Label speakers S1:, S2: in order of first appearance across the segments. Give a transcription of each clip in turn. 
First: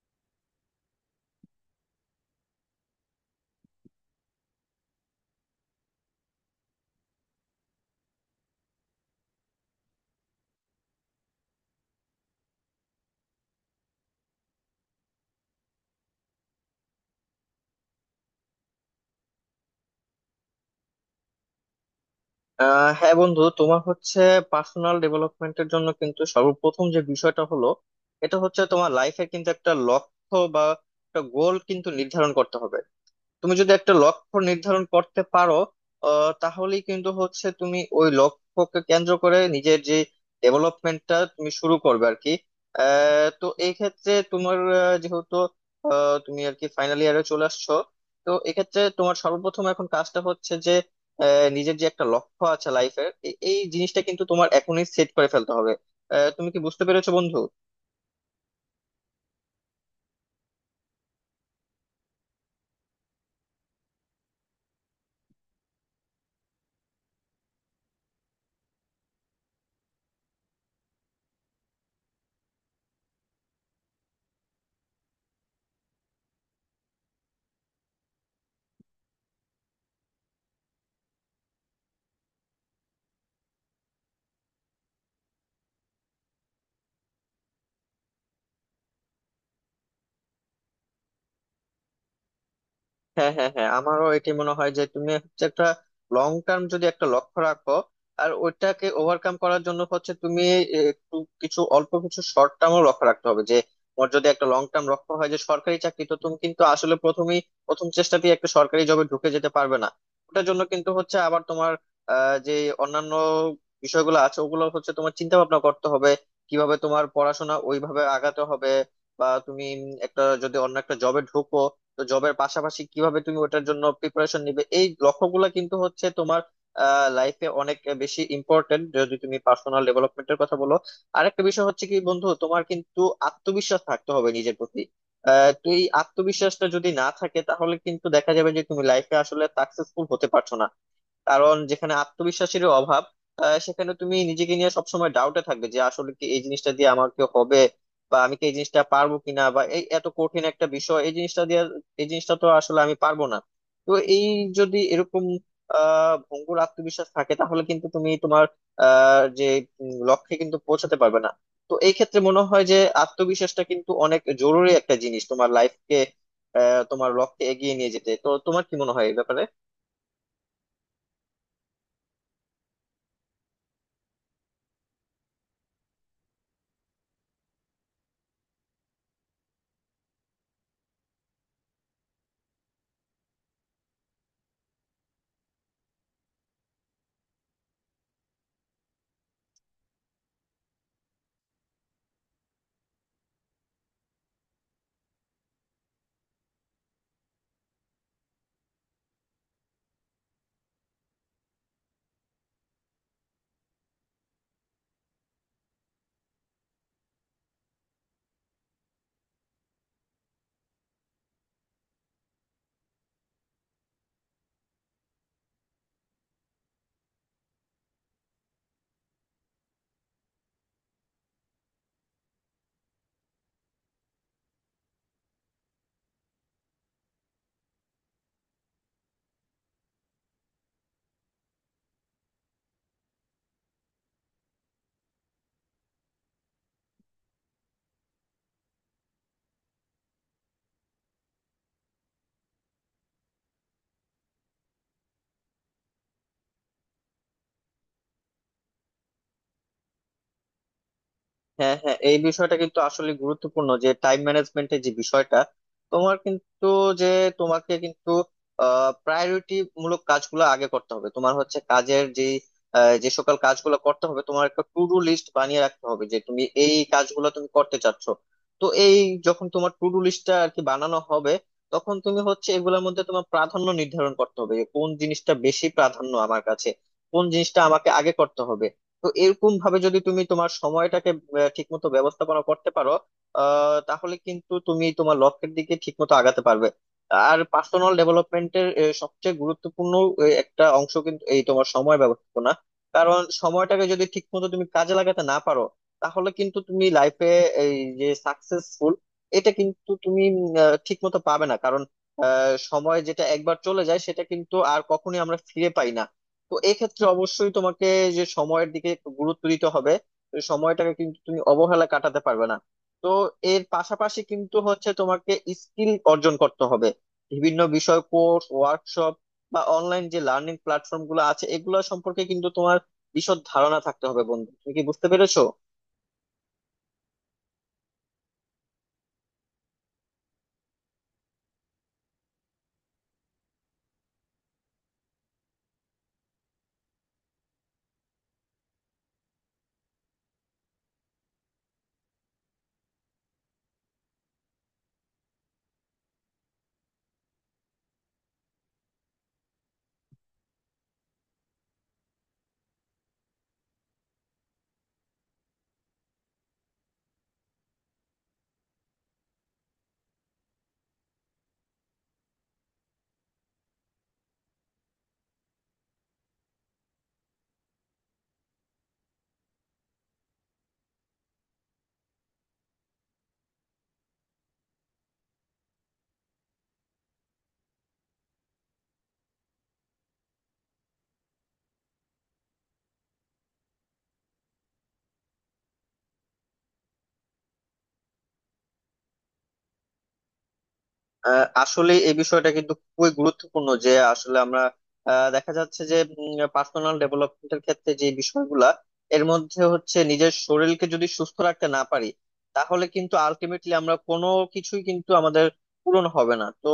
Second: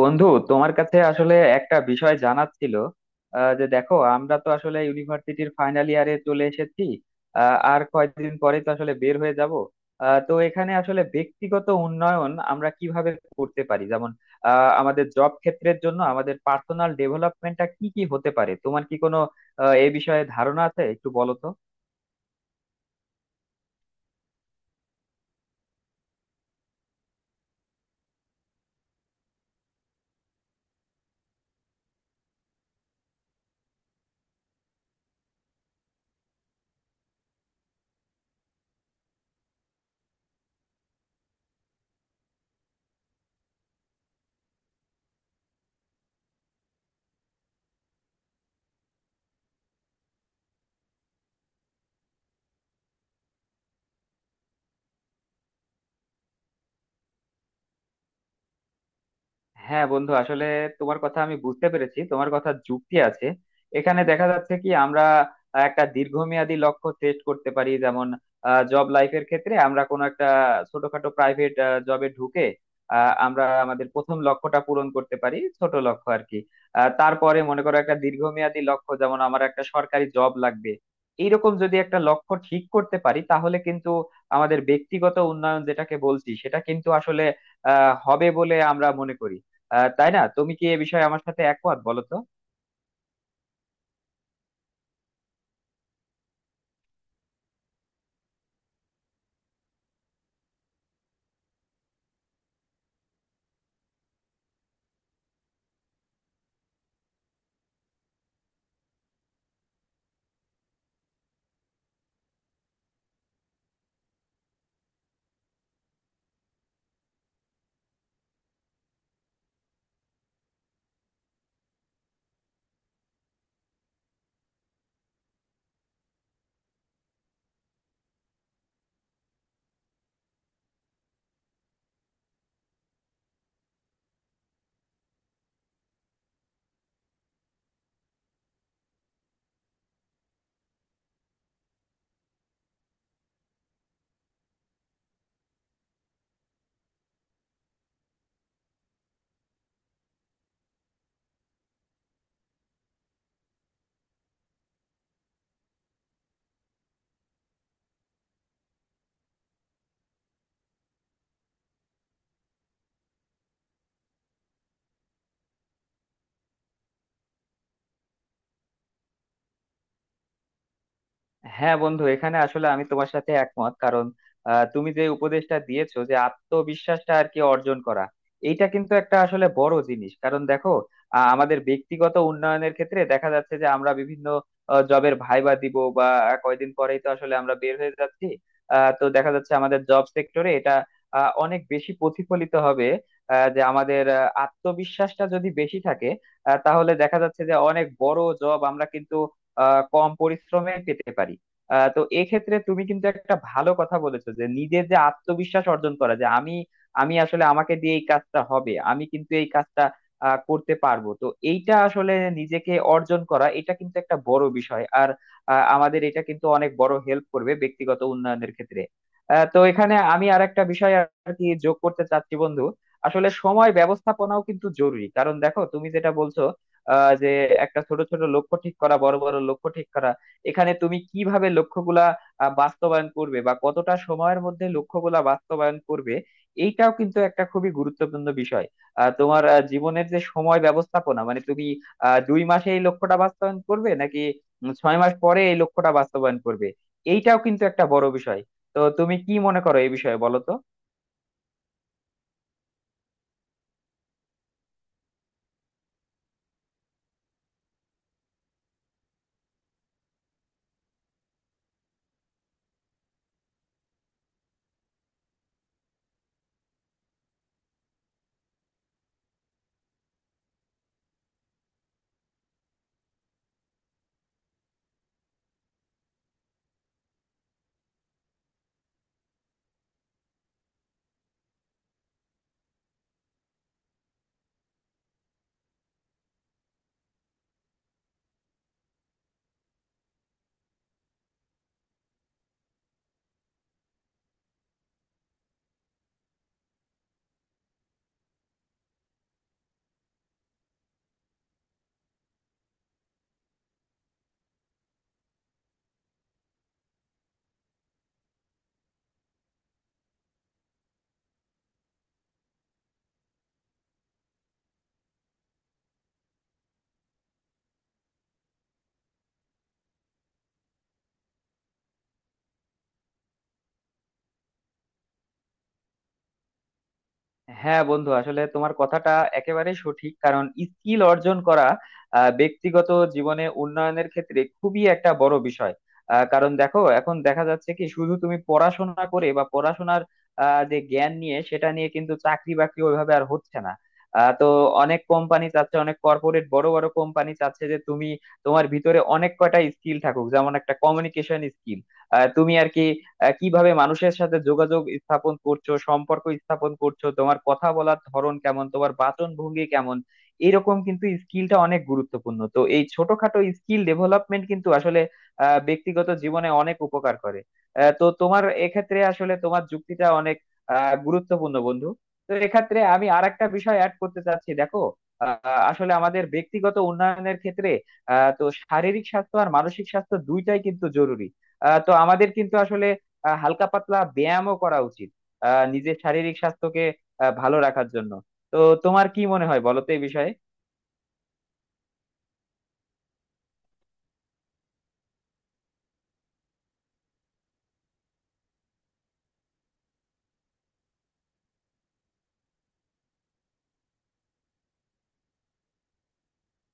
S1: বন্ধু, তোমার কাছে আসলে একটা বিষয় জানার ছিল। যে দেখো, আমরা তো আসলে ইউনিভার্সিটির ফাইনাল ইয়ারে চলে এসেছি। আর কয়েকদিন পরে তো আসলে বের হয়ে যাব। তো এখানে আসলে ব্যক্তিগত উন্নয়ন আমরা কিভাবে করতে পারি, যেমন আমাদের জব ক্ষেত্রের জন্য আমাদের পার্সোনাল ডেভেলপমেন্টটা কি কি হতে পারে, তোমার কি কোনো এ বিষয়ে ধারণা আছে, একটু বলো তো।
S2: হ্যাঁ বন্ধু, তোমার হচ্ছে পার্সোনাল ডেভেলপমেন্টের জন্য কিন্তু সর্বপ্রথম যে বিষয়টা হলো, এটা হচ্ছে তোমার লাইফের কিন্তু একটা লক্ষ্য বা একটা গোল কিন্তু নির্ধারণ করতে হবে। তুমি যদি একটা লক্ষ্য নির্ধারণ করতে পারো, তাহলেই কিন্তু হচ্ছে তুমি ওই লক্ষ্যকে কেন্দ্র করে নিজের যে ডেভেলপমেন্টটা তুমি শুরু করবে আর কি। তো এই ক্ষেত্রে তোমার যেহেতু তুমি আর কি ফাইনাল ইয়ারে চলে আসছো, তো এক্ষেত্রে তোমার সর্বপ্রথম এখন কাজটা হচ্ছে যে, আহ, নিজের যে একটা লক্ষ্য আছে লাইফের, এই জিনিসটা কিন্তু তোমার এখনই সেট করে ফেলতে হবে। তুমি কি বুঝতে পেরেছো বন্ধু?
S1: হ্যাঁ বন্ধু, আসলে তোমার কথা আমি বুঝতে পেরেছি, তোমার কথা যুক্তি আছে। এখানে দেখা যাচ্ছে কি আমরা একটা দীর্ঘমেয়াদী লক্ষ্য সেট করতে পারি, যেমন জব লাইফের ক্ষেত্রে আমরা কোনো একটা ছোটখাটো প্রাইভেট জবে ঢুকে আমরা আমাদের প্রথম লক্ষ্যটা পূরণ করতে পারি, ছোট লক্ষ্য আর কি। তারপরে মনে করো, একটা দীর্ঘমেয়াদী লক্ষ্য, যেমন আমার একটা সরকারি জব লাগবে। এইরকম যদি একটা লক্ষ্য ঠিক করতে পারি, তাহলে কিন্তু আমাদের ব্যক্তিগত উন্নয়ন যেটাকে বলছি সেটা কিন্তু আসলে হবে বলে আমরা মনে করি, তাই না? তুমি কি এ বিষয়ে আমার সাথে একমত, বলো তো।
S2: হ্যাঁ, হ্যাঁ, হ্যাঁ, আমারও এটি মনে হয় যে তুমি হচ্ছে একটা লং টার্ম যদি একটা লক্ষ্য রাখো, আর ওইটাকে ওভারকাম করার জন্য হচ্ছে তুমি একটু কিছু অল্প কিছু শর্ট টার্মও লক্ষ্য রাখতে হবে। যে তোমার যদি একটা লং টার্ম লক্ষ্য হয় যে সরকারি চাকরি, তো তুমি কিন্তু আসলে প্রথমেই প্রথম চেষ্টাতেই একটা সরকারি জবে ঢুকে যেতে পারবে না। ওটার জন্য কিন্তু হচ্ছে আবার তোমার আহ যে অন্যান্য বিষয়গুলো আছে, ওগুলো হচ্ছে তোমার চিন্তা ভাবনা করতে হবে কিভাবে তোমার পড়াশোনা ওইভাবে আগাতে হবে, বা তুমি একটা যদি অন্য একটা জবে ঢুকো, তো জবের পাশাপাশি কিভাবে তুমি ওটার জন্য প্রিপারেশন নিবে। এই লক্ষ্যগুলো কিন্তু হচ্ছে তোমার লাইফে অনেক বেশি ইম্পর্টেন্ট, যদি তুমি পার্সোনাল ডেভেলপমেন্টের কথা বলো। আরেকটা বিষয় হচ্ছে কি বন্ধু, তোমার কিন্তু আত্মবিশ্বাস থাকতে হবে নিজের প্রতি। তো এই আত্মবিশ্বাসটা যদি না থাকে, তাহলে কিন্তু দেখা যাবে যে তুমি লাইফে আসলে সাকসেসফুল হতে পারছো না। কারণ যেখানে আত্মবিশ্বাসের অভাব, সেখানে তুমি নিজেকে নিয়ে সবসময় ডাউটে থাকবে যে আসলে কি এই জিনিসটা দিয়ে আমাকে হবে, বা আমি কি এই জিনিসটা পারবো কিনা, বা এই এত কঠিন একটা বিষয় এই জিনিসটা দিয়ে এই জিনিসটা তো আসলে আমি পারবো না। তো এই যদি এরকম ভঙ্গুর আত্মবিশ্বাস থাকে, তাহলে কিন্তু তুমি তোমার আহ যে লক্ষ্যে কিন্তু পৌঁছাতে পারবে না। তো এই ক্ষেত্রে মনে হয় যে আত্মবিশ্বাসটা কিন্তু অনেক জরুরি একটা জিনিস তোমার লাইফকে তোমার লক্ষ্যে এগিয়ে নিয়ে যেতে। তো তোমার কি মনে হয় এই ব্যাপারে?
S1: হ্যাঁ বন্ধু, এখানে আসলে আমি তোমার সাথে একমত, কারণ তুমি যে উপদেশটা দিয়েছো যে আত্মবিশ্বাসটা আর কি অর্জন করা, এইটা কিন্তু একটা আসলে বড় জিনিস। কারণ দেখো, আমাদের ব্যক্তিগত উন্নয়নের ক্ষেত্রে দেখা যাচ্ছে যে আমরা বিভিন্ন জবের ভাইবা দিব, বা কয়দিন পরেই তো আসলে আমরা বের হয়ে যাচ্ছি। তো দেখা যাচ্ছে, আমাদের জব সেক্টরে এটা অনেক বেশি প্রতিফলিত হবে। যে আমাদের আত্মবিশ্বাসটা যদি বেশি থাকে, তাহলে দেখা যাচ্ছে যে অনেক বড় জব আমরা কিন্তু কম পরিশ্রমে পেতে পারি। তো এক্ষেত্রে তুমি কিন্তু একটা ভালো কথা বলেছো যে নিজের যে আত্মবিশ্বাস অর্জন করা, যে আমি আমি আসলে আমাকে দিয়ে এই কাজটা হবে, আমি কিন্তু এই কাজটা করতে পারবো তো। এইটা আসলে নিজেকে অর্জন করা, এটা কিন্তু একটা বড় বিষয়। আর আমাদের এটা কিন্তু অনেক বড় হেল্প করবে ব্যক্তিগত উন্নয়নের ক্ষেত্রে। তো এখানে আমি আর একটা বিষয় আর কি যোগ করতে চাচ্ছি বন্ধু। আসলে সময় ব্যবস্থাপনাও কিন্তু জরুরি, কারণ দেখো তুমি যেটা বলছো, আহ যে একটা ছোট ছোট লক্ষ্য ঠিক করা, বড় বড় লক্ষ্য ঠিক করা, এখানে তুমি কিভাবে লক্ষ্যগুলা বাস্তবায়ন করবে বা কতটা সময়ের মধ্যে লক্ষ্যগুলা বাস্তবায়ন করবে, এইটাও কিন্তু একটা খুবই গুরুত্বপূর্ণ বিষয়। তোমার জীবনের যে সময় ব্যবস্থাপনা, মানে তুমি 2 মাসে এই লক্ষ্যটা বাস্তবায়ন করবে, নাকি 6 মাস পরে এই লক্ষ্যটা বাস্তবায়ন করবে, এইটাও কিন্তু একটা বড় বিষয়। তো তুমি কি মনে করো এই বিষয়ে, বলো তো।
S2: হ্যাঁ, হ্যাঁ, এই বিষয়টা কিন্তু আসলে গুরুত্বপূর্ণ যে টাইম ম্যানেজমেন্টের যে বিষয়টা, তোমার কিন্তু যে তোমাকে কিন্তু প্রায়োরিটি মূলক কাজগুলো আগে করতে হবে। তোমার হচ্ছে কাজের যে যে সকল কাজগুলো করতে হবে, তোমার একটা টু ডু লিস্ট বানিয়ে রাখতে হবে যে তুমি এই কাজগুলো তুমি করতে চাচ্ছ। তো এই যখন তোমার টু ডু লিস্টটা আর কি বানানো হবে, তখন তুমি হচ্ছে এগুলোর মধ্যে তোমার প্রাধান্য নির্ধারণ করতে হবে যে কোন জিনিসটা বেশি প্রাধান্য আমার কাছে, কোন জিনিসটা আমাকে আগে করতে হবে। তো এরকম ভাবে যদি তুমি তোমার সময়টাকে ঠিকমতো ব্যবস্থাপনা করতে পারো, তাহলে কিন্তু তুমি তোমার লক্ষ্যের দিকে ঠিকমতো আগাতে পারবে। আর পার্সোনাল ডেভেলপমেন্টের সবচেয়ে গুরুত্বপূর্ণ একটা অংশ কিন্তু এই তোমার সময় ব্যবস্থাপনা। কারণ সময়টাকে যদি ঠিকমতো তুমি কাজে লাগাতে না পারো, তাহলে কিন্তু তুমি লাইফে এই যে সাকসেসফুল, এটা কিন্তু তুমি ঠিকমতো পাবে না। সময় যেটা একবার চলে যায়, সেটা কিন্তু আর কখনোই আমরা ফিরে পাই না। তো এক্ষেত্রে অবশ্যই তোমাকে যে সময়ের দিকে একটু গুরুত্ব দিতে হবে। তো সময়টাকে কিন্তু তুমি অবহেলা কাটাতে পারবে না। তো এর পাশাপাশি কিন্তু হচ্ছে তোমাকে স্কিল অর্জন করতে হবে। বিভিন্ন বিষয় কোর্স, ওয়ার্কশপ, বা অনলাইন যে লার্নিং প্ল্যাটফর্ম গুলো আছে, এগুলো সম্পর্কে কিন্তু তোমার বিশদ ধারণা থাকতে হবে বন্ধু। তুমি কি বুঝতে পেরেছো?
S1: হ্যাঁ বন্ধু, আসলে তোমার কথাটা একেবারে সঠিক, কারণ স্কিল অর্জন করা ব্যক্তিগত জীবনে উন্নয়নের ক্ষেত্রে খুবই একটা বড় বিষয়। কারণ দেখো, এখন দেখা যাচ্ছে কি শুধু তুমি পড়াশোনা করে বা পড়াশোনার যে জ্ঞান নিয়ে সেটা নিয়ে কিন্তু চাকরি বাকরি ওইভাবে আর হচ্ছে না। তো অনেক কোম্পানি চাচ্ছে, অনেক কর্পোরেট বড় বড় কোম্পানি চাচ্ছে যে তুমি তোমার ভিতরে অনেক কয়টা স্কিল থাকুক, যেমন একটা কমিউনিকেশন স্কিল। তুমি আর কি কিভাবে মানুষের সাথে যোগাযোগ স্থাপন করছো, সম্পর্ক স্থাপন করছো, তোমার কথা বলার ধরন কেমন, তোমার বাচন ভঙ্গি কেমন, এরকম কিন্তু স্কিলটা অনেক গুরুত্বপূর্ণ। তো এই ছোটখাটো স্কিল ডেভেলপমেন্ট কিন্তু আসলে ব্যক্তিগত জীবনে অনেক উপকার করে। তো তোমার এক্ষেত্রে আসলে তোমার যুক্তিটা অনেক গুরুত্বপূর্ণ বন্ধু। তো এক্ষেত্রে আমি আরেকটা বিষয় অ্যাড করতে চাচ্ছি, দেখো আহ, আসলে আমাদের ব্যক্তিগত উন্নয়নের ক্ষেত্রে তো শারীরিক স্বাস্থ্য আর মানসিক স্বাস্থ্য দুইটাই কিন্তু জরুরি। তো আমাদের কিন্তু আসলে হালকা পাতলা ব্যায়ামও করা উচিত, নিজের শারীরিক স্বাস্থ্যকে ভালো রাখার জন্য। তো তোমার কি মনে হয় বলো তো এই বিষয়ে।
S2: আসলে এই বিষয়টা কিন্তু খুবই গুরুত্বপূর্ণ যে আসলে আমরা দেখা যাচ্ছে যে পার্সোনাল ডেভেলপমেন্টের ক্ষেত্রে যে বিষয়গুলা, এর মধ্যে হচ্ছে নিজের শরীরকে যদি সুস্থ রাখতে না পারি, তাহলে কিন্তু আলটিমেটলি আমরা কোনো কিছুই কিন্তু আমাদের পূরণ হবে না। তো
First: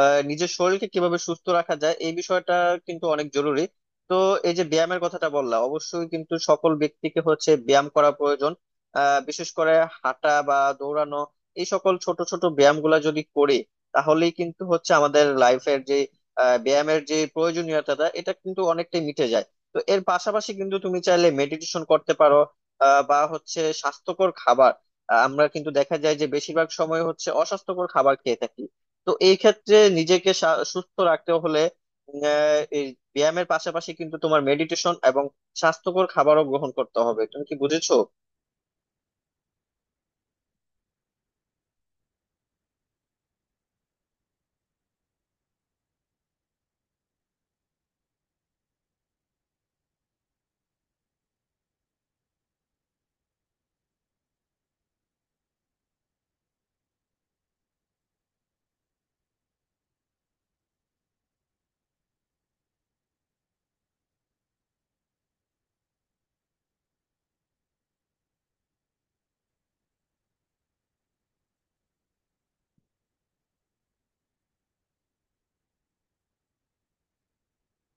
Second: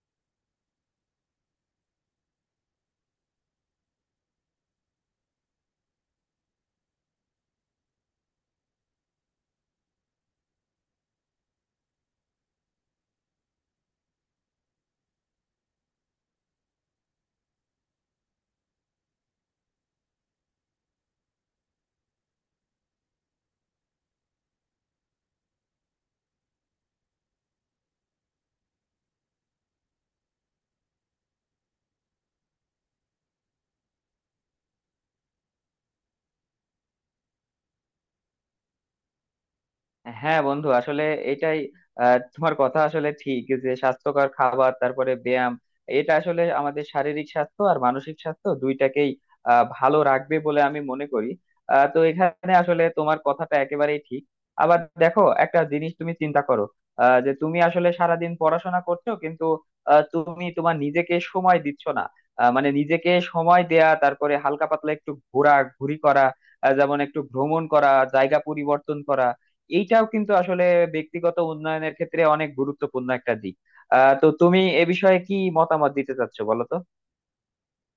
S2: নিজের শরীরকে কিভাবে সুস্থ রাখা যায়, এই বিষয়টা কিন্তু অনেক জরুরি। তো এই যে ব্যায়ামের কথাটা বললাম, অবশ্যই কিন্তু সকল ব্যক্তিকে হচ্ছে ব্যায়াম করা প্রয়োজন। বিশেষ করে হাঁটা বা দৌড়ানো, এই সকল ছোট ছোট ব্যায়াম গুলা যদি করি, তাহলেই কিন্তু হচ্ছে আমাদের লাইফের যে ব্যায়ামের যে প্রয়োজনীয়তাটা, এটা কিন্তু অনেকটাই মিটে যায়। তো এর পাশাপাশি কিন্তু তুমি চাইলে মেডিটেশন করতে পারো, বা হচ্ছে স্বাস্থ্যকর খাবার। আমরা কিন্তু দেখা যায় যে বেশিরভাগ সময় হচ্ছে অস্বাস্থ্যকর খাবার খেয়ে থাকি। তো এই ক্ষেত্রে নিজেকে সুস্থ রাখতে হলে এই ব্যায়ামের পাশাপাশি কিন্তু তোমার মেডিটেশন এবং স্বাস্থ্যকর খাবারও গ্রহণ করতে হবে। তুমি কি বুঝেছো?
S1: হ্যাঁ বন্ধু, আসলে এটাই। তোমার কথা আসলে ঠিক যে স্বাস্থ্যকর খাবার, তারপরে ব্যায়াম, এটা আসলে আমাদের শারীরিক স্বাস্থ্য আর মানসিক স্বাস্থ্য দুইটাকেই ভালো রাখবে বলে আমি মনে করি। তো এখানে আসলে তোমার কথাটা একেবারেই ঠিক। আবার দেখো একটা জিনিস তুমি চিন্তা করো, যে তুমি আসলে সারাদিন পড়াশোনা করছো, কিন্তু তুমি তোমার নিজেকে সময় দিচ্ছ না। মানে নিজেকে সময় দেয়া, তারপরে হালকা পাতলা একটু ঘোরা ঘুরি করা, যেমন একটু ভ্রমণ করা, জায়গা পরিবর্তন করা, এইটাও কিন্তু আসলে ব্যক্তিগত উন্নয়নের ক্ষেত্রে অনেক গুরুত্বপূর্ণ একটা দিক। তো তুমি এ বিষয়ে কি মতামত দিতে চাচ্ছো, বলো তো।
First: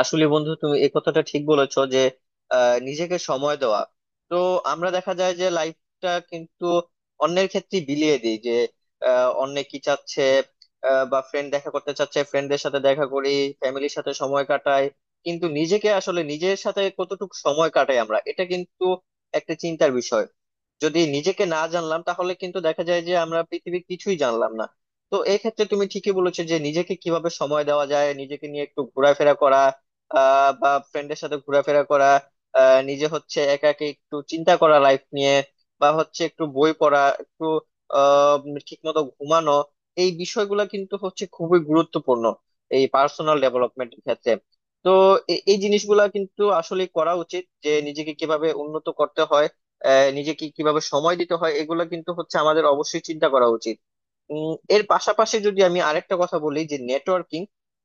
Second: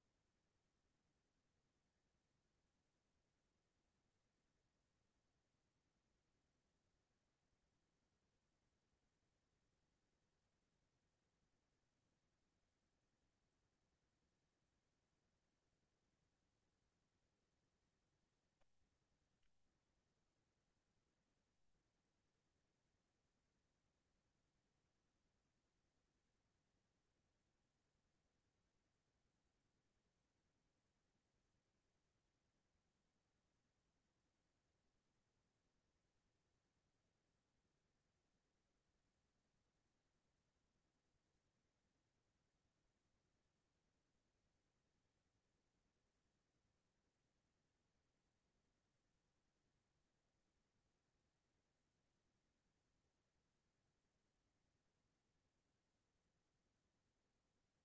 S2: আসলে বন্ধু তুমি এই কথাটা ঠিক বলেছো যে নিজেকে সময় দেওয়া। তো আমরা দেখা যায় যে লাইফটা কিন্তু অন্যের ক্ষেত্রে বিলিয়ে দিই, যে অন্যে কি চাচ্ছে, বা ফ্রেন্ড দেখা করতে চাচ্ছে ফ্রেন্ডদের সাথে দেখা করি, ফ্যামিলির সাথে সময় কাটাই, কিন্তু নিজেকে আসলে নিজের সাথে কতটুকু সময় কাটাই আমরা, এটা কিন্তু একটা চিন্তার বিষয়। যদি নিজেকে না জানলাম, তাহলে কিন্তু দেখা যায় যে আমরা পৃথিবীর কিছুই জানলাম না। তো এই ক্ষেত্রে তুমি ঠিকই বলেছো যে নিজেকে কিভাবে সময় দেওয়া যায়, নিজেকে নিয়ে একটু ঘোরাফেরা করা, বা ফ্রেন্ডের সাথে ঘোরাফেরা করা, নিজে হচ্ছে একা একা একটু চিন্তা করা লাইফ নিয়ে, বা হচ্ছে একটু বই পড়া, একটু আহ ঠিক মতো ঘুমানো। এই বিষয়গুলো কিন্তু হচ্ছে খুবই গুরুত্বপূর্ণ এই পার্সোনাল ডেভেলপমেন্টের ক্ষেত্রে। তো এই জিনিসগুলা কিন্তু আসলে করা উচিত যে নিজেকে কিভাবে উন্নত করতে হয়, নিজেকে কিভাবে সময় দিতে হয়, এগুলো কিন্তু হচ্ছে আমাদের অবশ্যই চিন্তা করা উচিত। এর পাশাপাশি যদি আমি আরেকটা কথা বলি, যে নেটওয়ার্কিং।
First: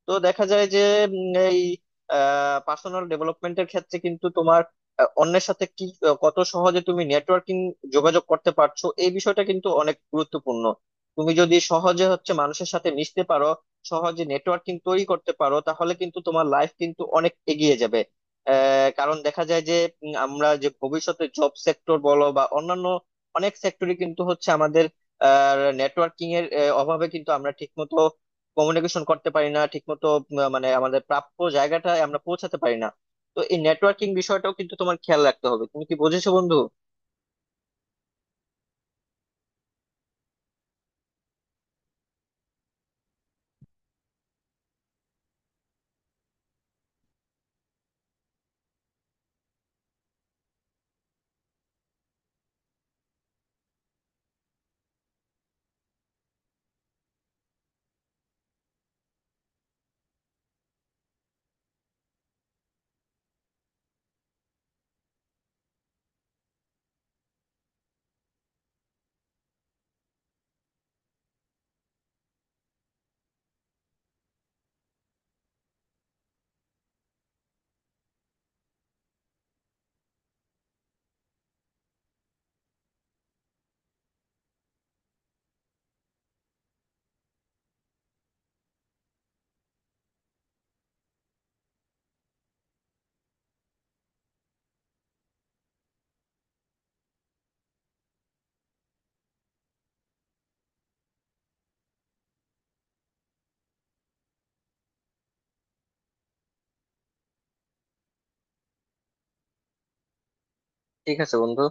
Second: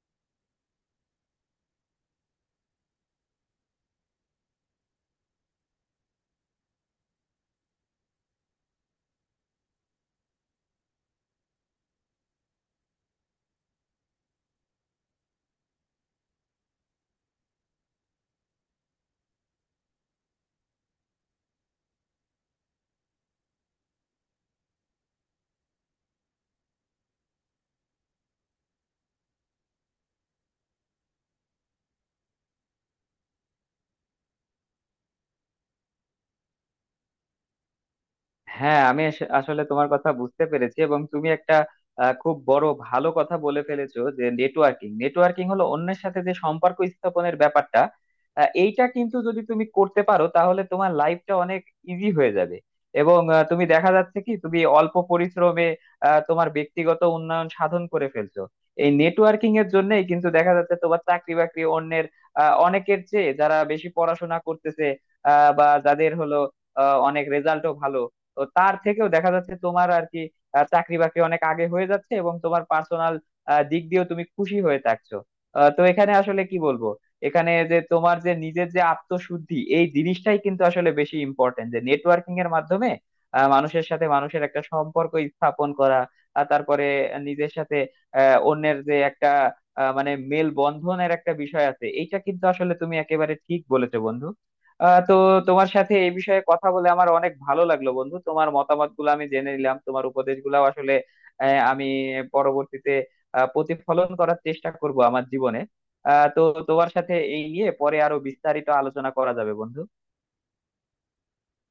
S2: তো দেখা যায় যে এই পার্সোনাল ডেভেলপমেন্টের ক্ষেত্রে কিন্তু তোমার অন্যের সাথে কি কত সহজে তুমি নেটওয়ার্কিং যোগাযোগ করতে পারছো, এই বিষয়টা কিন্তু অনেক গুরুত্বপূর্ণ। তুমি যদি সহজে হচ্ছে মানুষের সাথে মিশতে পারো, সহজে নেটওয়ার্কিং তৈরি করতে পারো, তাহলে কিন্তু তোমার লাইফ কিন্তু অনেক এগিয়ে যাবে। কারণ দেখা যায় যে আমরা যে ভবিষ্যতে জব সেক্টর বলো বা অন্যান্য অনেক সেক্টরে কিন্তু হচ্ছে আমাদের নেটওয়ার্কিং এর অভাবে কিন্তু আমরা ঠিকমতো কমিউনিকেশন করতে পারি না, ঠিকমতো মানে আমাদের প্রাপ্য জায়গাটা আমরা পৌঁছাতে পারি না। তো এই নেটওয়ার্কিং বিষয়টাও কিন্তু তোমার খেয়াল রাখতে হবে। তুমি কি বুঝেছো বন্ধু?
S1: হ্যাঁ, আসলে তোমার কথা বুঝতে পেরেছি, এবং তুমি একটা খুব বড় ভালো কথা বলে ফেলেছো যে নেটওয়ার্কিং, নেটওয়ার্কিং হলো অন্যের সাথে যে সম্পর্ক স্থাপনের ব্যাপারটা। এইটা কিন্তু যদি তুমি করতে পারো, তাহলে তোমার লাইফটা অনেক ইজি হয়ে যাবে। এবং তুমি দেখা যাচ্ছে কি তুমি অল্প পরিশ্রমে তোমার ব্যক্তিগত উন্নয়ন সাধন করে ফেলছো। এই নেটওয়ার্কিং এর জন্যই কিন্তু দেখা যাচ্ছে তোমার চাকরি বাকরি অন্যের অনেকের চেয়ে, যারা বেশি পড়াশোনা করতেছে বা যাদের হলো অনেক রেজাল্টও ভালো, তো তার থেকেও দেখা যাচ্ছে তোমার আর কি চাকরি বাকরি অনেক আগে হয়ে যাচ্ছে, এবং তোমার পার্সোনাল দিক দিয়েও তুমি খুশি হয়ে থাকছো। তো এখানে আসলে কি বলবো, এখানে যে তোমার যে নিজের যে আত্মশুদ্ধি, এই জিনিসটাই কিন্তু আসলে বেশি ইম্পর্টেন্ট। যে নেটওয়ার্কিং এর মাধ্যমে মানুষের সাথে মানুষের একটা সম্পর্ক স্থাপন করা, আর তারপরে নিজের সাথে অন্যের যে একটা মানে মেল বন্ধনের একটা বিষয় আছে, এইটা কিন্তু আসলে তুমি একেবারে ঠিক বলেছো বন্ধু। তো তোমার সাথে এই বিষয়ে কথা বলে আমার অনেক ভালো লাগলো বন্ধু। তোমার মতামত গুলো আমি জেনে নিলাম, তোমার উপদেশ গুলাও আসলে আমি পরবর্তীতে প্রতিফলন করার চেষ্টা করব আমার জীবনে। তো তোমার সাথে এই নিয়ে পরে আরো বিস্তারিত আলোচনা করা যাবে বন্ধু।
S2: ঠিক আছে বন্ধু।